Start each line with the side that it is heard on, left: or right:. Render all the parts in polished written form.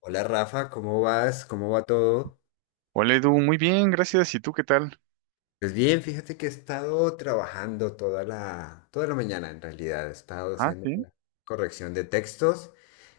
left: Hola Rafa, ¿cómo vas? ¿Cómo va todo?
right: Hola Edu, muy bien, gracias. ¿Y tú qué tal?
left: Pues bien, fíjate que he estado trabajando toda la mañana en realidad, he estado
right: Ah,
left: haciendo
right: sí.
left: una corrección de textos.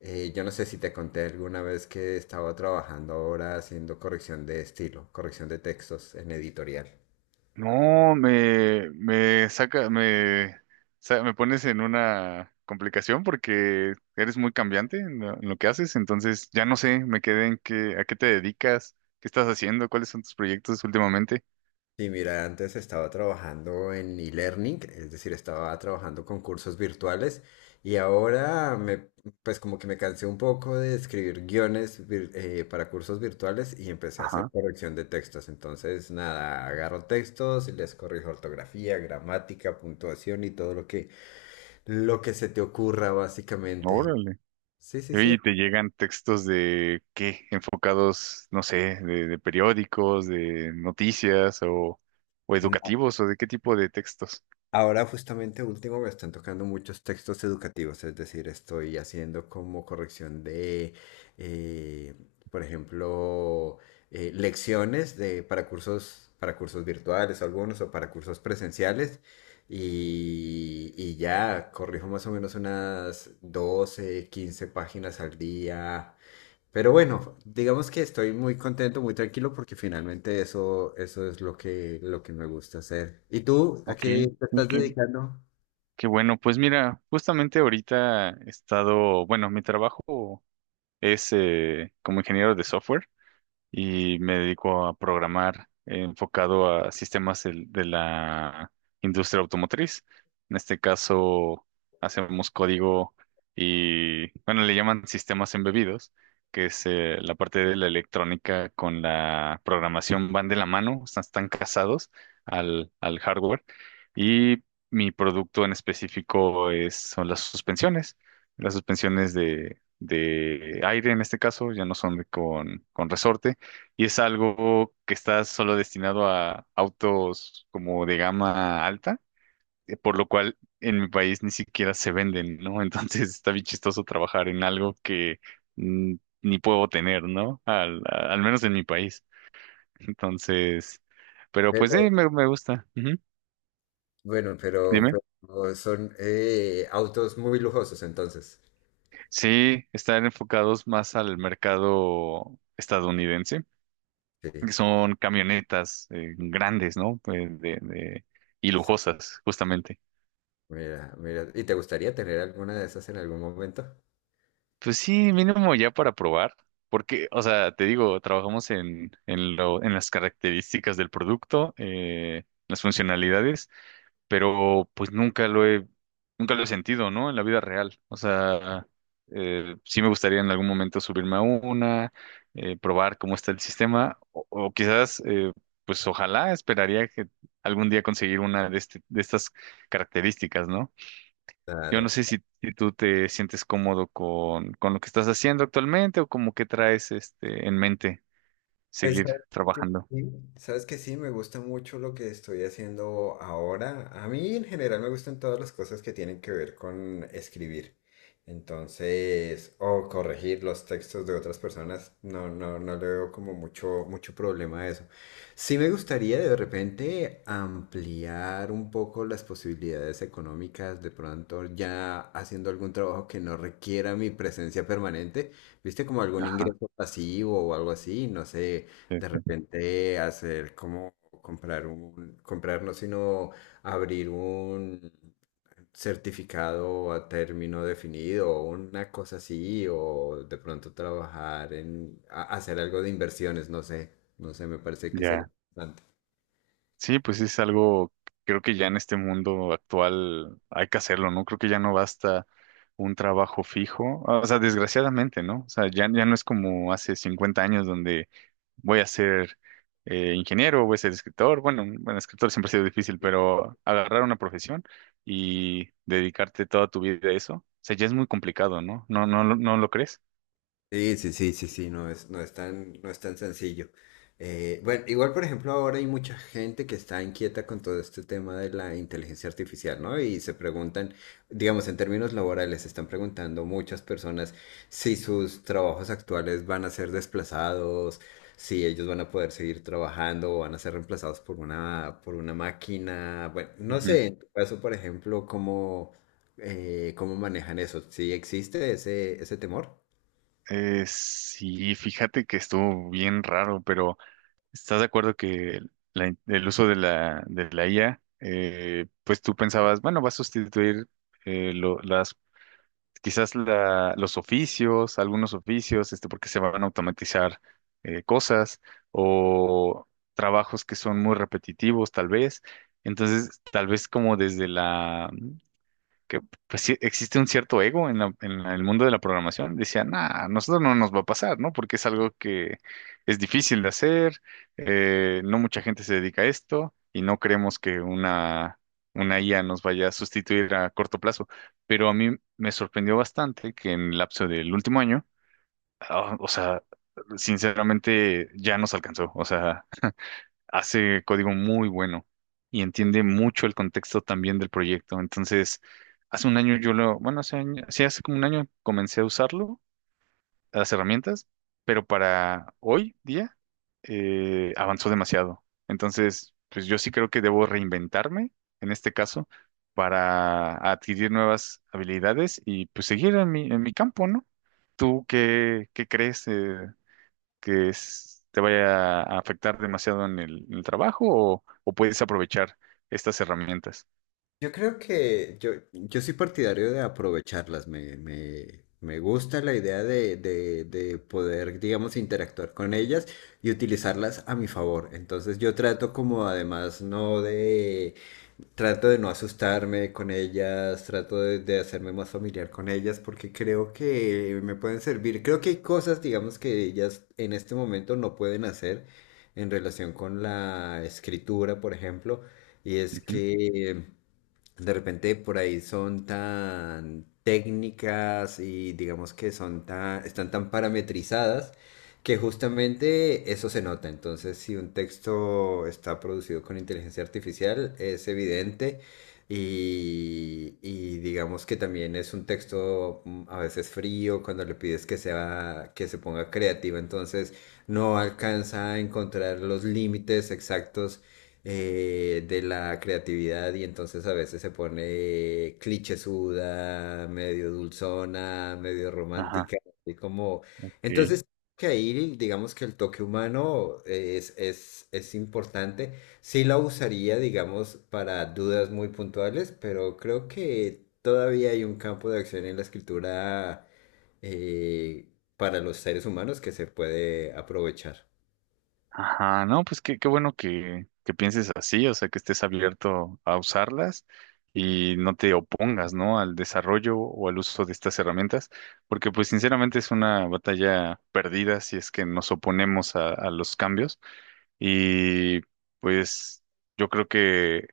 left: Yo no sé si te conté alguna vez que estaba trabajando ahora haciendo corrección de estilo, corrección de textos en editorial.
right: No, me saca, me, sa- me pones en una complicación porque eres muy cambiante en lo que haces, entonces ya no sé, me quedé en qué, a qué te dedicas, qué estás haciendo, cuáles son tus proyectos últimamente.
left: Sí, mira, antes estaba trabajando en e-learning, es decir, estaba trabajando con cursos virtuales y ahora pues como que me cansé un poco de escribir guiones para cursos virtuales y empecé a hacer
right: Ajá,
left: corrección de textos. Entonces, nada, agarro textos y les corrijo ortografía, gramática, puntuación y todo lo que se te ocurra básicamente.
right: órale.
left: Sí, sí,
right: Y
left: sí.
right: oye, te llegan textos de qué, enfocados, no sé, de periódicos, de noticias o educativos o de qué tipo de textos.
left: Ahora justamente último me están tocando muchos textos educativos, es decir, estoy haciendo como corrección de, eh, por ejemplo, lecciones de, para cursos virtuales algunos o para cursos presenciales y ya corrijo más o menos unas 12 15 páginas al día, pero bueno, digamos que estoy muy contento, muy tranquilo porque finalmente eso es lo que me gusta hacer. ¿Y tú a
right: Ok,
left: qué te estás
right: ok,
left: dedicando?
right: qué bueno, pues mira, justamente ahorita he estado, bueno, mi trabajo es como ingeniero de software y me dedico a programar enfocado a sistemas de la industria automotriz. En este caso, hacemos código y, bueno, le llaman sistemas embebidos, que es la parte de la electrónica con la programación van de la mano, están casados al hardware. Y mi producto en específico es, son las suspensiones, las suspensiones de aire en este caso, ya no son con resorte, y es algo que está solo destinado a autos como de gama alta, por lo cual en mi país ni siquiera se venden, ¿no? Entonces está bien chistoso trabajar en algo que mm, ni puedo tener, ¿no? Al menos en mi país. Entonces, pero pues
left: Pero,
right: sí, me gusta. Ujú.
left: bueno, pero,
right: Dime.
left: pero son autos muy lujosos entonces.
right: Sí, están enfocados más al mercado estadounidense,
left: Sí,
right: que son camionetas grandes, ¿no? Pues, y
left: sí,
right: lujosas, justamente.
left: mira, mira. ¿Y te gustaría tener alguna de esas en algún momento?
right: Pues sí, mínimo ya para probar, porque, o sea, te digo, trabajamos en las características del producto, las funcionalidades, pero pues nunca lo he sentido, ¿no? En la vida real. O sea, sí me gustaría en algún momento subirme a una, probar cómo está el sistema, o quizás, pues ojalá esperaría que algún día conseguir una de estas características, ¿no? Yo
left: Claro.
right: no sé si tú te sientes cómodo con lo que estás haciendo actualmente o como que traes este en mente
left: Pues
right: seguir
left: que
right: trabajando.
left: sí, sabes que sí, me gusta mucho lo que estoy haciendo ahora. A mí en general me gustan todas las cosas que tienen que ver con escribir. Entonces, o corregir los textos de otras personas, no, no, no le veo como mucho, mucho problema a eso. Sí me gustaría de repente ampliar un poco las posibilidades económicas, de pronto ya haciendo algún trabajo que no requiera mi presencia permanente, viste como algún
right: Ajá,
left: ingreso pasivo o algo así, no sé,
right: sí,
left: de
right: sí.
left: repente hacer como comprar un, comprar no, sino abrir un certificado a término definido o una cosa así, o de pronto trabajar en hacer algo de inversiones, no sé, no sé, me parece que sería
right: Ya.
left: interesante.
right: Sí, pues sí, es algo, creo que ya en este mundo actual hay que hacerlo, ¿no? Creo que ya no basta un trabajo fijo, ah, o sea, desgraciadamente, ¿no? O sea, ya no es como hace 50 años donde voy a ser ingeniero, voy a ser escritor, bueno, bueno, escritor siempre ha sido difícil, pero agarrar una profesión y dedicarte toda tu vida a eso, o sea, ya es muy complicado, ¿no? ¿No, no, no lo crees?
left: Sí, sí, sí, sí, sí, no es tan sencillo. Bueno, igual, por ejemplo, ahora hay mucha gente que está inquieta con todo este tema de la inteligencia artificial, ¿no? Y se preguntan, digamos, en términos laborales, se están preguntando muchas personas si sus trabajos actuales van a ser desplazados, si ellos van a poder seguir trabajando o van a ser reemplazados por una máquina. Bueno, no
right: Ujú.
left: sé, en tu caso, por ejemplo, cómo manejan eso. ¿Sí existe ese temor?
right: Sí, fíjate que estuvo bien raro, pero. ¿Estás de acuerdo que el uso de la IA, pues tú pensabas, bueno, va a sustituir eh, lo- las, quizás los oficios, algunos oficios, este, porque se van a automatizar cosas o trabajos que son muy repetitivos, tal vez. Entonces, tal vez como desde la que pues, sí existe un cierto ego en el mundo de la programación. Decían, ah, a nosotros no nos va a pasar, ¿no? Porque es algo que es difícil de hacer, no mucha gente se dedica a esto y no creemos que una IA nos vaya a sustituir a corto plazo. Pero a mí me sorprendió bastante que en el lapso del último año, ah, o sea, sinceramente ya nos alcanzó. O sea, hace código muy bueno y entiende mucho el contexto también del proyecto. Entonces, hace un año yo lo, bueno, hace año, sí, hace como un año comencé a usarlo, las herramientas, pero para hoy día avanzó demasiado. Entonces, pues yo sí creo que debo reinventarme en este caso para adquirir nuevas habilidades y pues seguir en mi campo, ¿no? ¿Tú qué crees? ¿Que te vaya a afectar demasiado en el trabajo o puedes aprovechar estas herramientas?
left: Yo creo que yo soy partidario de aprovecharlas. Me gusta la idea de poder, digamos, interactuar con ellas y utilizarlas a mi favor. Entonces yo trato como además no de, trato de, no asustarme con ellas, trato de hacerme más familiar con ellas porque creo que me pueden servir. Creo que hay cosas, digamos, que ellas en este momento no pueden hacer en relación con la escritura, por ejemplo. Y es
right: Ujú.
left: que... De repente por ahí son tan técnicas y digamos que son tan, están tan parametrizadas que justamente eso se nota. Entonces, si un texto está producido con inteligencia artificial, es evidente y digamos que también es un texto a veces frío cuando le pides que sea, que se ponga creativa, entonces no alcanza a encontrar los límites exactos de la creatividad y entonces a veces se pone clichésuda, medio dulzona, medio
right: Ajá,
left: romántica, y como...
right: ok.
left: Entonces, que ahí digamos que el toque humano es importante. Sí la usaría, digamos, para dudas muy puntuales, pero creo que todavía hay un campo de acción en la escritura eh, para los seres humanos que se puede aprovechar.
right: Ajá, no, pues qué bueno que pienses así, o sea, que estés abierto a usarlas y no te opongas, ¿no? Al desarrollo o al uso de estas herramientas, porque pues sinceramente es una batalla perdida si es que nos oponemos a los cambios. Y pues yo creo que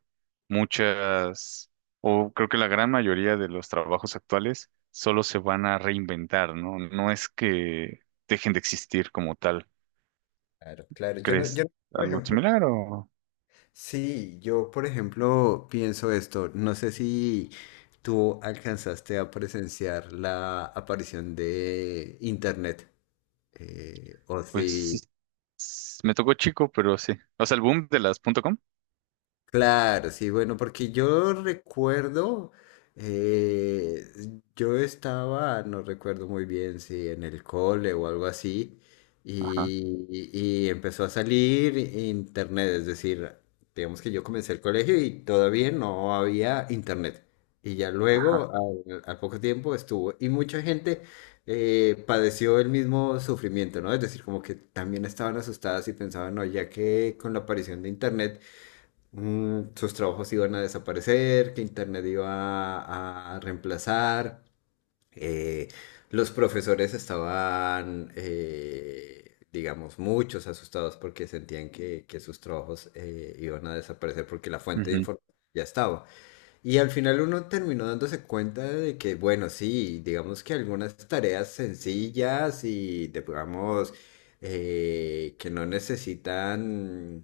right: muchas, o creo que la gran mayoría de los trabajos actuales solo se van a reinventar, ¿no? No es que dejen de existir como tal.
left: Claro, claro. Yo
right: ¿Crees
left: no, yo no, por
right: algo
left: ejemplo.
right: similar o
left: Sí, yo por ejemplo pienso esto, no sé si tú alcanzaste a presenciar la aparición de Internet, o
right: pues sí?
left: si
right: Me tocó chico, pero sí. O sea, el boom de las punto .com.
left: Claro, sí, bueno, porque yo recuerdo, eh, yo estaba, no recuerdo muy bien si en el cole o algo así,
right: Ajá,
left: y empezó a salir internet, es decir, digamos que yo comencé el colegio y todavía no había internet. Y ya
right: ajá.
left: luego, al poco tiempo estuvo, y mucha gente padeció el mismo sufrimiento, ¿no? Es decir, como que también estaban asustadas y pensaban, no, ya que con la aparición de internet, sus trabajos iban a desaparecer, que Internet iba a reemplazar, eh, los profesores estaban, digamos, muchos asustados porque sentían que sus trabajos iban a desaparecer porque la fuente de
right: Ujú.
left: información ya estaba. Y al final uno terminó dándose cuenta de que, bueno, sí, digamos que algunas tareas sencillas y, digamos, que no necesitan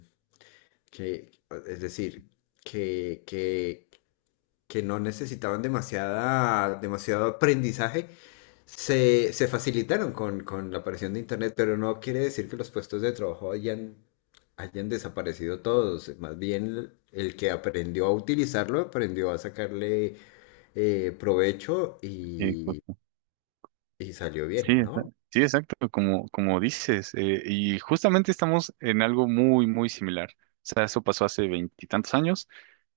left: que, es decir, que, que, que no necesitaban demasiada, demasiado aprendizaje, se facilitaron con la aparición de Internet, pero no quiere decir que los puestos de trabajo hayan desaparecido todos. Más bien, el que aprendió a utilizarlo, aprendió a sacarle provecho
right: Sí,
left: y,
right: justo.
left: y salió
right: Sí,
left: bien, ¿no?
right: exacto, como, como, dices. Y justamente estamos en algo muy, muy similar. O sea, eso pasó hace veintitantos años.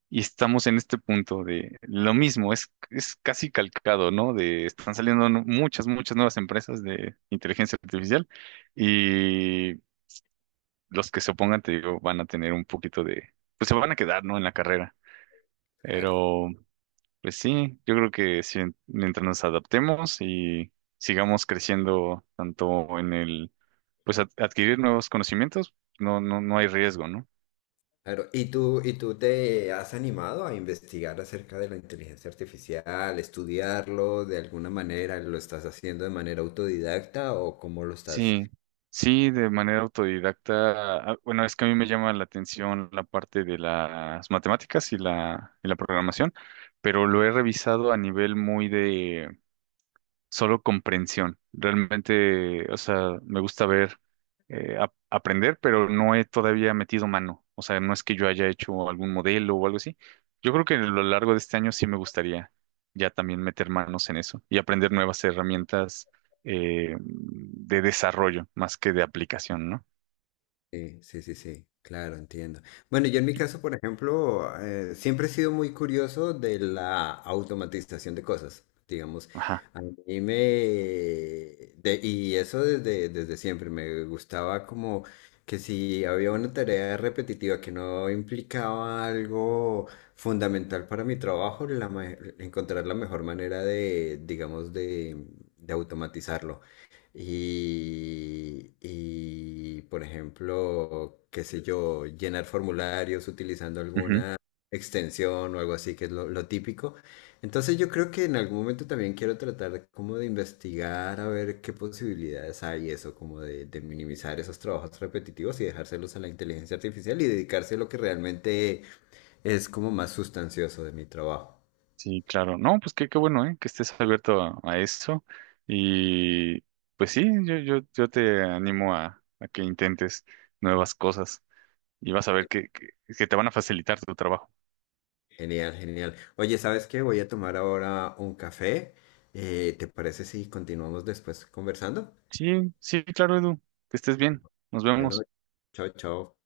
right: Y estamos en este punto de lo mismo, es casi calcado, ¿no? De están saliendo muchas nuevas empresas de inteligencia artificial y los que se opongan, te digo, van a tener un poquito de, pues se van a quedar, ¿no? En la carrera. Pero, pues sí, yo creo que sí, mientras nos adaptemos y sigamos creciendo tanto en el, pues adquirir nuevos conocimientos, no, no, no hay riesgo, ¿no?
left: Claro, ¿y tú te has animado a investigar acerca de la inteligencia artificial, estudiarlo de alguna manera? ¿Lo estás haciendo de manera autodidacta o cómo lo estás?
right: Sí, sí, de manera autodidacta. Ah, bueno, es que a mí me llama la atención la parte de las matemáticas y y la programación, pero lo he revisado a nivel muy de solo comprensión. Realmente, o sea, me gusta ver, aprender, pero no he todavía metido mano. O sea, no es que yo haya hecho algún modelo o algo así. Yo creo que a lo largo de este año sí me gustaría ya también meter manos en eso y aprender nuevas herramientas de desarrollo más que de aplicación, ¿no?
left: Sí, sí, sí, sí, claro, entiendo. Bueno, yo en mi caso, por ejemplo, siempre he sido muy curioso de la automatización de cosas, digamos.
right: Ajá.
left: A mí me... de- Y eso desde siempre, me gustaba como que si había una tarea repetitiva que no implicaba algo fundamental para mi trabajo, encontrar la mejor manera de, digamos, de automatizarlo. Y, por ejemplo, qué sé yo, llenar formularios utilizando alguna extensión o algo así, que es lo típico. Entonces yo creo que en algún momento también quiero tratar como de investigar a ver qué posibilidades hay eso, como de minimizar esos trabajos repetitivos y dejárselos a la inteligencia artificial y dedicarse a lo que realmente es como más sustancioso de mi trabajo.
right: Sí, claro. No, pues qué bueno, ¿eh? Que estés abierto a eso. Y pues sí, yo te animo a que intentes nuevas cosas y vas a ver que te van a facilitar tu trabajo.
left: Genial, genial. Oye, ¿sabes qué? Voy a tomar ahora un café. ¿Te parece si continuamos después conversando?
right: Sí, sí, claro, Edu. Que estés bien. Nos
left: Bueno,
right: vemos.
left: chao, chao.